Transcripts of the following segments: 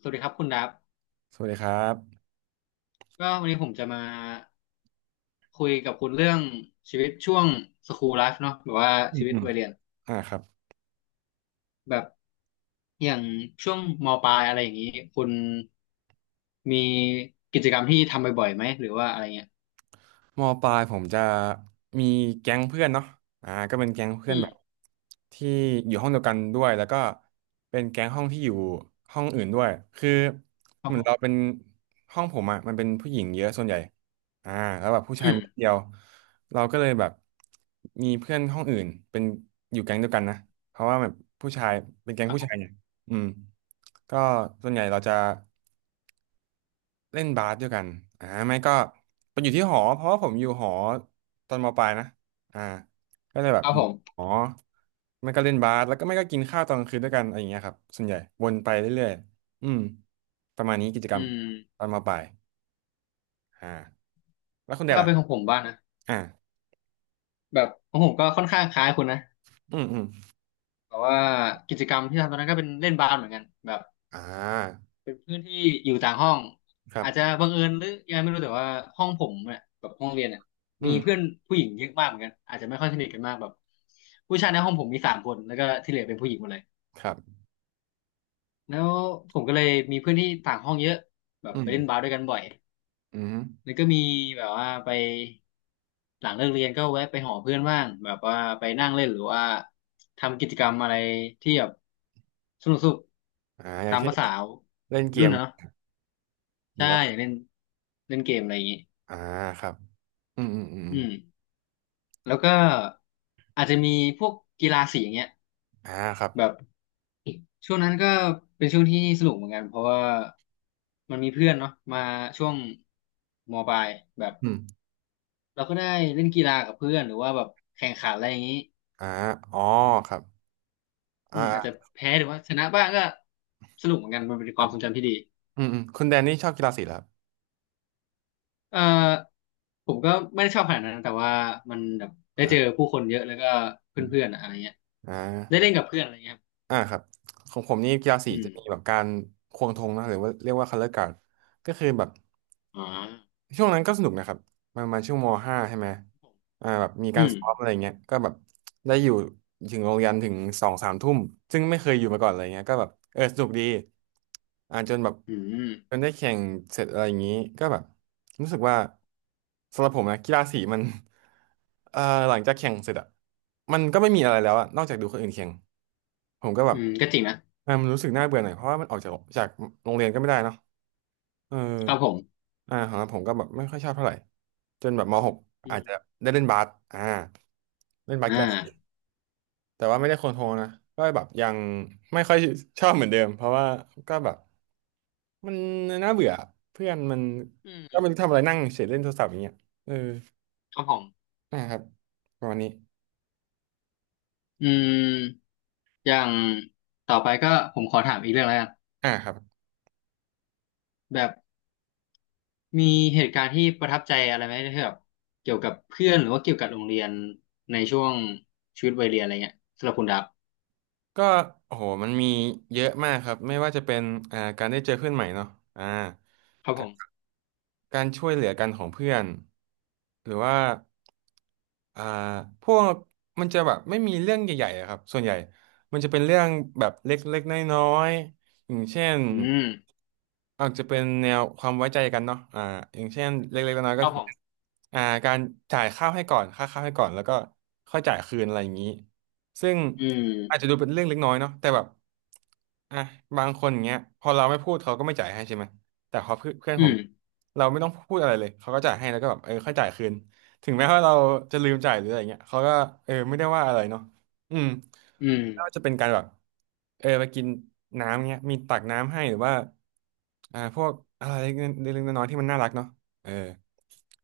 สวัสดีครับคุณดับสวัสดีครับก็วันนี้ผมจะมาคุยกับคุณเรื่องชีวิตช่วงสคูลไลฟ์เนาะแบบว่าอืชีมวิตอืมวัยเรียนอ่าครับแบบอย่างช่วงมปลายอะไรอย่างนี้คุณมีกิจกรรมที่ทำบ่อยๆไหมหรือว่าอะไรเงี้ยมปลายผมจะมีแก๊งเพื่อนเนาะอ่าก็เป็นแก๊งเพื่อือนมแบบที่อยู่ห้องเดียวกันด้วยแล้วก็เป็นแก๊งห้องที่อยู่ห้องอื่นด้วยคือครัเหบมือผนเราเป็นมห้องผมอะมันเป็นผู้หญิงเยอะส่วนใหญ่อ่าแล้วแบบผู้ชายอืมมีนิดเดียวเราก็เลยแบบมีเพื่อนห้องอื่นเป็นอยู่แก๊งเดียวกันนะเพราะว่าแบบผู้ชายเป็นแก๊งครับผู้ผชามยเนี่ยอืมก็ส่วนใหญ่เราจะ เล่นบาสด้วยกันอ่าไม่ก็ไปอยู่ที่อืมหอ เพราะว่าผมอยู่หอตอนมปลายนะอ่าก็เลยแบคบรับอผยู่มหอไม่ก็เล่นบาสแล้วก็ไม่ก็กินข้าวตอนกลางคืนด้วยกันอะไรอย่างเงี้ยครับส่วนใหญ่วนไปเรื่อยๆอืมประมาณนี้กิจกรอืรมมตอนมปลายอ่าแล้วคุณเดก็ชล่ะเป็นของผมบ้างนะอ่าแบบของผมก็ค่อนข้างคล้ายคุณนะอืมอืมแต่ว่ากิจกรรมที่ทำตอนนั้นก็เป็นเล่นบาสเหมือนกันแบบ อ่าเป็นเพื่อนที่อยู่ต่างห้องครับอาจจะบังเอิญหรือยังไงไม่รู้แต่ว่าห้องผมเนี่ยแบบห้องเรียนเนี่ยอืมีเพื่อนมผู้หญิงเยอะมากเหมือนกันอาจจะไม่ค่อยสนิทกันมากแบบผู้ชายในห้องผมมีสามคนแล้วก็ที่เหลือเป็นผู้หญิงหมดเลยครับแล้วผมก็เลยมีเพื่อนที่ต่างห้องเยอะแบบอืไปมเล่นบาสด้วยกันบ่อยอืมแล้วก็มีแบบว่าไปหลังเลิกเรียนก็แวะไปหอเพื่อนบ้างแบบว่าไปนั่งเล่นหรือว่าทำกิจกรรมอะไรที่แบบสนุกอ่าอๆย่างตามเช่นภาษาวเล่นัยเกรุ่นมนะเนาะ หรืใช่อว่าอยากเล่นเล่นเกมอะไรอย่างงี้อ่าครับอืมอืมอืมออืมมแล้วก็อาจจะมีพวกกีฬาสีอย่างเงี้ยอ่าครับแบบช่วงนั้นก็เป็นช่วงที่สนุกเหมือนกันเพราะว่ามันมีเพื่อนเนาะมาช่วงมปลายแบบอืมเราก็ได้เล่นกีฬากับเพื่อนหรือว่าแบบแข่งขันอะไรอย่างงี้อ่าอ๋อครับอืมอาจจะอ่าแพ้หรือว่าชนะบ้างก็สนุกเหมือนกันมันเป็นคครัวามบ ทรงจำที่ดีอืมอืมคุณแดนนี่ชอบกีฬาสีเหรอเอ่อผมก็ไม่ได้ชอบขนาดนั้นแต่ว่ามันแบบคได้รัเจอบผู้คนเยอะแล้วก็เพื่อนๆอะอะไรเงี้ยอ่าอมอ่าได้เล่นกับเพื่อนอะไรเงี้ยครับอ่าครับของผมนี่กีฬาสีอืจะม มีแบบการควงธงนะหรือว่าเรียกว่าคัลเลอรการก็คือแบบ อ่าช่วงนั้นก็สนุกนะครับมรมาช่วงมห้าใช่ไหมอ่าแบบมีอืการมซ้อมอะไรเงี้ยก็แบบได้อยู่ถึงโรงเรียนถึงสองสามทุ่มซึ่งไม่เคยอยู่มาก่อนอะไรเงี้ยก็แบบเออสนุกดีอ่าจนแบบอืจนมได้แข่งเสร็จอะไรอย่างนี้ก็แบบรู้สึกว่าสำหรับผมนะกีฬาสีมัน เอ่อหลังจากแข่งเสร็จอะมันก็ไม่มีอะไรแล้วอะนอกจากดูคนอื่นแข่งผมก็แบอืบมก็จริงนะเออมันรู้สึกน่าเบื่อหน่อยเพราะว่ามันออกจากโรงเรียนก็ไม่ได้เนาะ เออครับผมอ่าของผมก็แบบไม่ค่อยชอบเท่าไหร่จนแบบมหกอือาจมจะได้เล่นบาสอ่าเล่นบาสอกีฬาสี่าแต่ว่าไม่ได้โคนโทรนะ ก็แบบยังไม่ค่อยชอบเหมือนเดิม เพราะว่าก็แบบมันน่าเบื่อเพื่อนมันอืก็มันมทำอะไรนั่งเฉยเล่นโทรศัพท์อย่างเงี้ยเออครับผมนะครับประมาณนี้อืมอย่างต่อไปก็ผมขอถามอีกเรื่องแล้วกันอ่าครับแบบมีเหตุการณ์ที่ประทับใจอะไรไหมที่แบบเกี่ยวกับเพื่อนหรือว่าเกี่ยวกับโรงเรียนในช่วงชีวิตวัยเรียนอะไรเงี้ยสำหรับคุณดับก็โอ้โหมันมีเยอะมากครับ ไม่ว่าจะเป็นอ่าการได้เจอเพื่อนใหม่เนาะอ่า ครับผมการช่วยเหลือกันของเพื่อนหรือว่าอ่าพวกมันจะแบบไม่มีเรื่องใหญ่ๆอะครับส่วนใหญ่มันจะเป็นเรื่องแบบเล็กๆน้อยๆอย่างเช่น อืมอาจจะเป็นแนวความไว้ใจกันเนาะอ่าอย่างเช่นเล็กๆน้อยๆคก็รับผมอ่าการจ่ายข้าวให้ก่อนค่าข้าวให้ก่อนแล้วก็ค่อยจ่ายคืนอะไรอย่างนี้ซึ่งอืมอาจจะดูเป็นเรื่องเล็กน้อยเนาะแต่แบบอ่ะบางคนอย่างเงี้ยพอเราไม่พูดเขาก็ไม่จ่ายให้ใช่ไหมแต่พอเพื่อนเพื่อนอืผมมเราไม่ต้องพูดอะไรเลยเขาก็จ่ายให้แล้วก็แบบเออค่อยจ่ายคืนถึงแม้ว่าเราจะลืมจ่ายหรืออะไรเงี้ยเขาก็เออไม่ได้ว่าอะไรเนาะ อืมอืมไม่ว่าจะเป็นการแบบเออไปกินน้ำเงี้ยมีตักน้ำให้หรือว่าอ่าพวกอะไรเล็กๆน้อยๆที่มันน่ารักเนาะเออ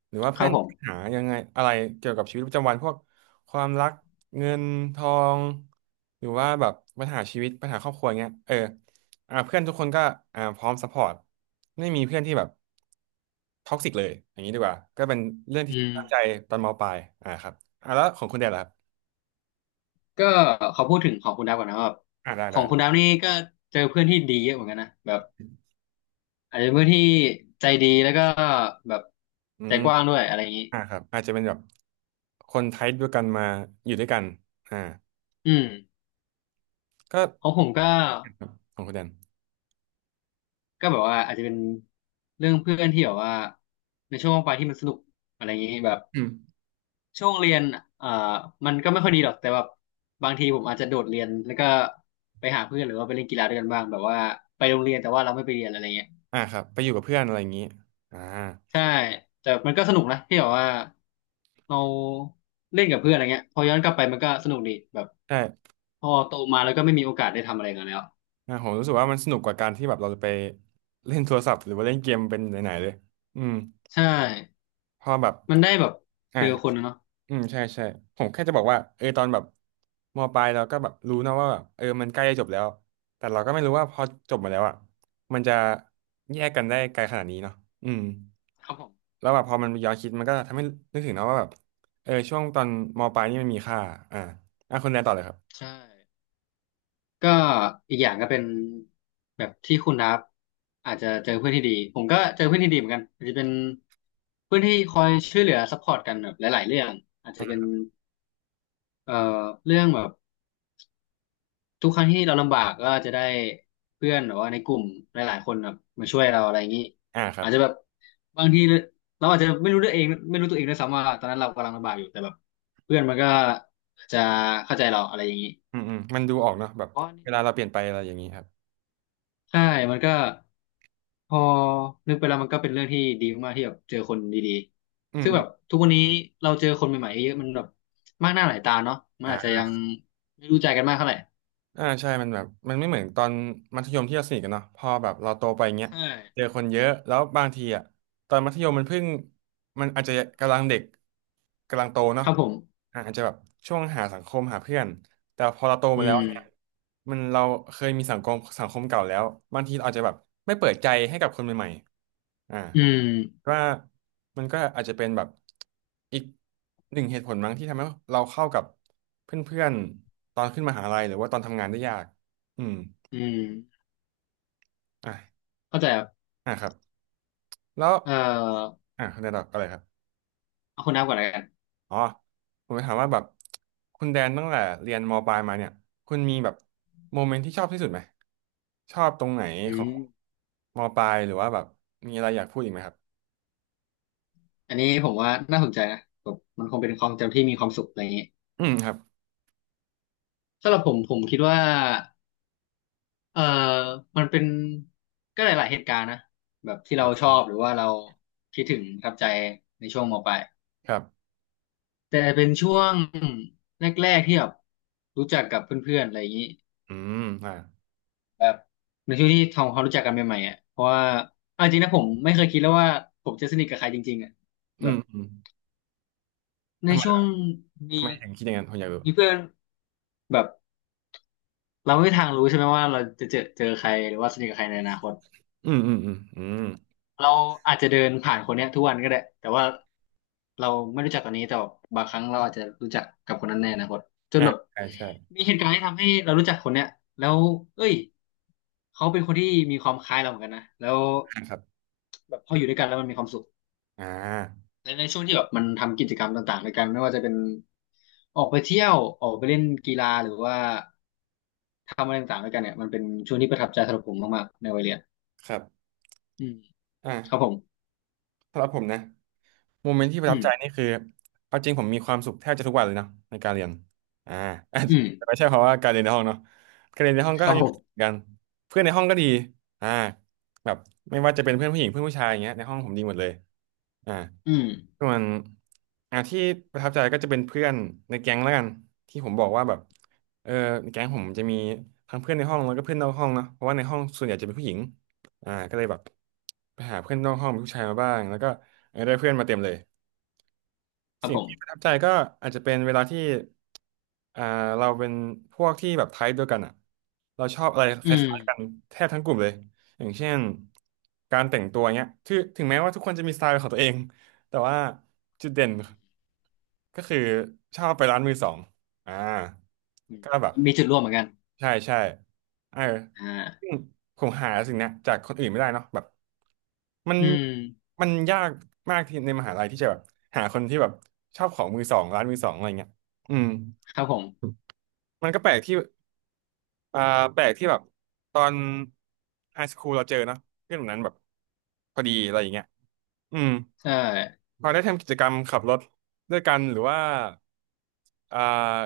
หรือว่าคเพื่รัอบนผมหายังไงอะไรเกี่ยวกับชีวิตประจำวันพวกความรักเงินทองหรือว่าแบบปัญหาชีวิตปัญหาครอบครัวเงี้ยเอออ่าเพื่อนทุกคนก็อ่าพร้อมซัพพอร์ตไม่มีเพื่อนที่แบบท็อกซิกเลยอย่างนี้ดีกว่าก็เป็นเรื่องที่อืตั้งใจมตอนมปลายอ่าครับอ่าแล้วของคุณแดนล่ะครับก็ขอพูดถึงของคุณดับก่อนนะว่าแบบอ่าได้ขอได้งคุณดัได้บนี่ก็เจอเพื่อนที่ดีเยอะเหมือนกันนะแบบ อาจจะเป็นผู้ที่ใจดีแล้วก็แบบอืใจม กว้างด้วยอะไรอย่างนี้อ่าครับอาจจะเป็นแบบคนไทป์เดียวกันมาอยู่ด้วยกันอ่าอืมก็ของผมก็ครับของคุณแดนก็แบบว่าอาจจะเป็นเรื่องเพื่อนที่แบบว่าในช่วงว่างไปที่มันสนุกอะไรอย่างนี้แบบอืมช่วงเรียนอ่ามันก็ไม่ค่อยดีหรอกแต่แบบบางทีผมอาจจะโดดเรียนแล้วก็ไปหาเพื่อนหรือว่าไปเล่นกีฬาด้วยกันบ้างแบบว่าไปโรงเรียนแต่ว่าเราไม่ไปเรียนอะไรเงี้ย อ่าครับไปอยู่กับเพื่อนอะไรอย่างนี้อ่าใช่แต่มันก็สนุกนะที่แบบว่าเราเล่นกับเพื่อนอะไรเงี้ยพอย้อนกลับไปมันก็สนุกดีแบบใช่พอโตมาแล้วก็ไม่มีโอกาสได้ทำอะไรกันแล้วอ่าผมรู้สึกว่ามันสนุกกว่าการที่แบบเราจะไปเล่นโทรศัพท์หรือว่าเล่นเกมเป็นไหนๆเลยอืมใช่เพอแบบมันได้แบบอ่าเจอคนนะเนาะอืมใช่ใช่ผมแค่จะบอกว่าเออตอนแบบมปลายเราก็แบบรู้นะว่าแบบเออมันใกล้จะจบแล้วแต่เราก็ไม่รู้ว่าพอจบมาแล้วอ่ะมันจะแยกกันได้ไกลขนาดนี้เนาะอืม ครับผมแล้วแบบพอมันย้อนคิดมันก็ทำให้นึกถึงเนาะว่าแบบเออช่วงตอนมปลายนี่มันมีค่าอ่าอ่ะคุณแดนต่อเลยครับใช่ก็อีกอย่างก็เป็นแบบที่คุณนับอาจจะเจอเพื่อนที่ดีผมก็เจอเพื่อนที่ดีเหมือนกันอาจจะเป็นเพื่อนที่คอยช่วยเหลือซัพพอร์ตกันแบบหลายๆเรื่องอาจจะเป็นเอ่อเรื่องแบบ ทุกครั้งที่เราลำบากก็จะได้เพื่อนหรือว่าในกลุ่มหลายๆคนแบบมาช่วยเราอะไรอย่างนี้อ่าครัอาบจจะแบบบางทีเราอาจจะไม่รู้ด้วยเองไม่รู้ตัวเองด้วยซ้ำว่าตอนนั้นเรากำลังลำบากอยู่แต่แบบเพื่อนมันก็จะเข้าใจเราอะไรอย่างนี้อืมอืมมันดูออกเนาะแบบเพเวราะ่ลาเราเปลี่ยนไปอะไรอย่างนี้ครับใช่มันก็พอนึกไปแล้วมันก็เป็นเรื่องที่ดีมากๆที่แบบเจอคนดีอืๆมซึ่งอืแบมบทุกวันนี้เราเจอคนใหม่ๆเยอะมันแบบมากหน้าหลายตาเนาะมันอาจจะยัอ่างไม่รู้ใจกันมากเท่าไหร่อ่าใช่มันแบบมันไม่เหมือนตอนมัธยมที่เราสนิทกันเนาะพอแบบเราโตไปเงี้ยใช่เจอคนเยอะแล้วบางทีอ่ะตอนมัธยมมันเพิ่งมันอาจจะกำลังเด็กกำลังโตคเนาะ รับผมอาจจะแบบช่วงหาสังคมหาเพื่อนแต่พอเราโตอืมาแล้วมเนี่ยมันเราเคยมีสังคมเก่าแล้วบางทีเราอาจจะแบบไม่เปิดใจให้กับคนใหม่ๆอืมว่ามันก็อาจจะเป็นแบบอีกหนึ่งเหตุผลมั้งที่ทำให้เราเข้ากับเพื่อนๆตอนขึ้นมหาลัยหรือว่าตอนทำงานได้ยากอืมอืม อ่ะเข้าใจครับอ่ะครับแล้วเอ่ออ่ะคุณอาอะไรครับ เอาคนนับก่อนแล้วกันอ๋อผมจะถามว่าแบบคุณแดนตั้งแต่เรียนมปลายมาเนี่ยคุณมีแบบโมเมนต์ที่ชอบที่สุดไหมชอบตรงไหนอืของมมปลายหรือว่าแบบมีอะไรอยากพูดอีกไหมครับอันนี้ผมว่าน่าสนใจนะแบบมันคงเป็นความจำที่มีความสุขอะไรอย่างนี้อืมครับสำหรับผมผมคิดว่าเอ่อมันเป็นก็หลายๆเหตุการณ์นะแบบที่คเรารัชบอบหรือว่าเราคิดถึงประทับใจในช่วงมปลายครับแต่เป็นช่วงแรกๆที่แบบรู้จักกับเพื่อนๆอะไรอย่างนี้อืมแบบในช่วงที่ทำความรู้จักกันใหม่ๆอ่ะเพราะว่าเอาจริงนะผมไม่เคยคิดแล้วว่าผมจะสนิทกับใครจริงๆอ่ะ อืมอืมในทำไมช่วล่ะงมีทำไมถึงคิดอย่างนั้นผมอยากรู้มีเพื่อนแบบเราไม่มีทางรู้ใช่ไหมว่าเราจะเจอใครหรือว่าสนิทกับใครในอนาคตอืมอืมอืมอืมแบบเราอาจจะเดินผ่านคนเนี้ยทุกวันก็ได้แต่ว่าเราไม่รู้จักตอนนี้แต่บางครั้งเราอาจจะรู้จักกับคนนั้นในอนาคตจนอ่าแบบใช่ใช่มีเหตุการณ์ที่ทำให้เรารู้จักคนเนี้ยแล้วเอ้ยเขาเป็นคนที่มีความคล้ายเราเหมือนกันนะแล้วอ่าครับแบบพออยู่ด้วยกันแล้วมันมีความสุข อ่าในช่วงที่แบบมันทำกิจกรรมต่างๆในกันไม่ว่าจะเป็นออกไปเที่ยวออกไปเล่นกีฬาหรือว่าทำอะไรต่างๆด้วยกันเนี่ยมันเป็นช่วงที่ประทับใจสำหรับผมมากๆในวัยเรียนครับอืมครับผอ่ามสำหรับผมนะ โมเมนต์ที่ประอืทับใจนี่มคือเอาจริงผมมีความสุขแทบจะทุกวันเลยนะในการเรียนอ่า อืม แต่ไม่ใช่เพราะว่าการเรียนในห้องเนาะการเรียนในห้องคก็รับยัผงเหมือนมกันเพื่อนในห้องก็ดีอ่าแบบไม่ว่าจะเป็นเพื่อนผู้หญิงเพื่อนผู้ชายอย่างเงี้ยในห้องผมดีหมดเลยอ่าอืมส่วนที่ประทับใจก็จะเป็นเพื่อนในแก๊งแล้วกันที่ผมบอกว่าแบบเออในแก๊งผมจะมีทั้งเพื่อนในห้องแล้วก็เพื่อนนอกห้องเนาะเพราะว่าในห้องส่วนใหญ่จะเป็นผู้หญิงก็เลยแบบไปหาเพื่อนนอกห้องเป็นผู้ชายมาบ้างแล้วก็ เออได้เพื่อนมาเต็มเลยครับสิ่งผที่ประทับมใจก็อาจจะเป็นเวลาที่อ่าเราเป็นพวกที่แบบไทป์เดียวกันอ่ะเราชอบอะไรคอืมล้ายๆกันแทบทั้งกลุ่มเลยอย่างเช่นการแต่งตัวเนี้ยถึงแม้ว่าทุกคนจะมีสไตล์เป็นของตัวเองแต่ว่าจุดเด่นอืมก็คือชอบไปร้านมือสองอ่าอืมก็แบบ มันมีจุดร่วมเหมือนกันใช่ใช่เอออ่าซึ่งผมหาสิ่งเนี้ยจากคนอื่นไม่ได้เนาะแบบมันอืมมันยากมากที่ในมหาลัยที่จะแบบหาคนที่แบบชอบของมือสองร้านมือสองอะไรเงี้ยอืมครับผมมันก็แปลกที่อ่าแปลกที่แบบตอนไฮสคูลเราเจอเนาะเพื่อนแบบนั้นแบบพอดีอะไรอย่างเงี้ยอืมใช่พอได้ทำกิจกรรมขับรถด้วยกันหรือว่า อ่า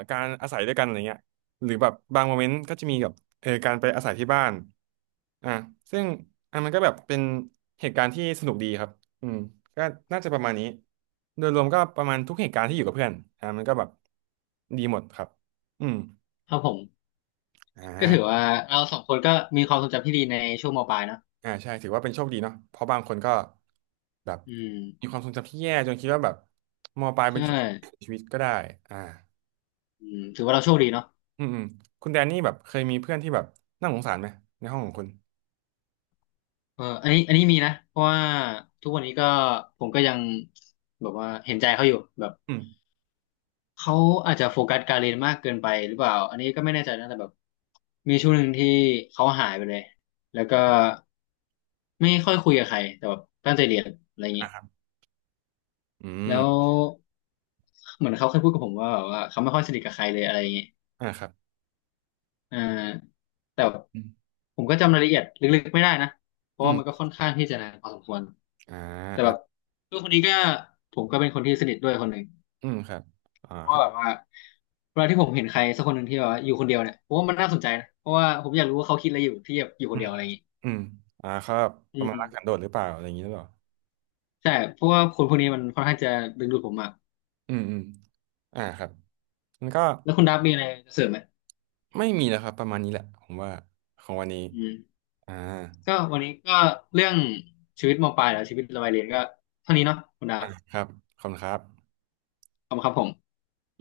การอาศัยด้วยกันอะไรเงี้ยหรือแบบบางโมเมนต์ก็จะมีแบบเออการไปอาศัยที่บ้านอ่าซึ่งอ่ะมันก็แบบเป็นเหตุการณ์ที่สนุกดีครับอืมก็น่าจะประมาณนี้โดยรวมก็ประมาณทุกเหตุการณ์ที่อยู่กับเพื่อนมันก็แบบดีหมดครับอืมครับผมก็อ่าถือว่าเราสองคนก็มีความทรงจำที่ดีในช่วงมปลายเนอะอ่าใช่ถือว่าเป็นโชคดีเนาะเพราะบางคนก็แบบอืมมีความทรงจำที่แย่จนคิดว่าแบบมปลายเป็นใช่ช่วงชีวิตก็ได้อ่าอืมถือว่าเราโชคดีเนาะ อืมอืมคุณแดนนี่แบบเคยมีเพื่อนที่แบบน่าสงสารไหมในห้องของคุณ เอออันนี้มีนะเพราะว่าทุกวันนี้ก็ผมก็ยังแบบว่าเห็นใจเขาอยู่แบบอืมเขาอาจจะโฟกัสการเรียนมากเกินไปหรือเปล่าอันนี้ก็ไม่แน่ใจนะแต่แบบมีช่วงหนึ่งที่เขาหายไปเลยแล้วก็ไม่ค่อยคุยกับใครแต่แบบตั้งใจเรียนอะไรอย่างนี้อ่าครับอืแล้มวเหมือนเขาเคยพูดกับผมว่าแบบว่าเขาไม่ค่อยสนิทกับใครเลยอะไรอย่างนี้อ่าครับอ่าแต่อืมผมก็จำรายละเอียดลึกๆไม่ได้นะเพอืราะว่ามันก็มค่อนข้างที่จะนานพอสมควร อ่าแต่แบอ่าบเพื่อนคนนี้ก็ผมก็เป็นคนที่สนิทด้วยคนหนึ่งอืมครับเพราะเขาว่าแบบว่าเวลาที่ผมเห็นใครสักคนหนึ่งที่แบบว่าอยู่คนเดียวเนี่ยผมว่ามันน่าสนใจนะเพราะว่าผมอยากรู้ว่าเขาคิดอะไรอยู่ที่แบบอยู่คอืนเดีมยวอะไรอย่างงี้อืมเขาแบบปอืระมามณรักสันโดษหรือเปล่าอะไรอย่างนี้หรือเปล่าใช่เพราะว่าคนพวกนี้มันค่อนข้างจะดึงดูดผมมากอืมอืมอ่าครับมันก็แล้วคุณดับมีอะไรจะเสริมไหมไม่มีแล้วครับประมาณนี้แหละผมว่าของวันนี้อืมอ่าก็วันนี้ก็เรื่องชีวิตมปลายแล้วชีวิตระบายเรียนก็เท่านี้เนาะคุณดัอ่าบครับขอบคุณครับขอบคุณครับผม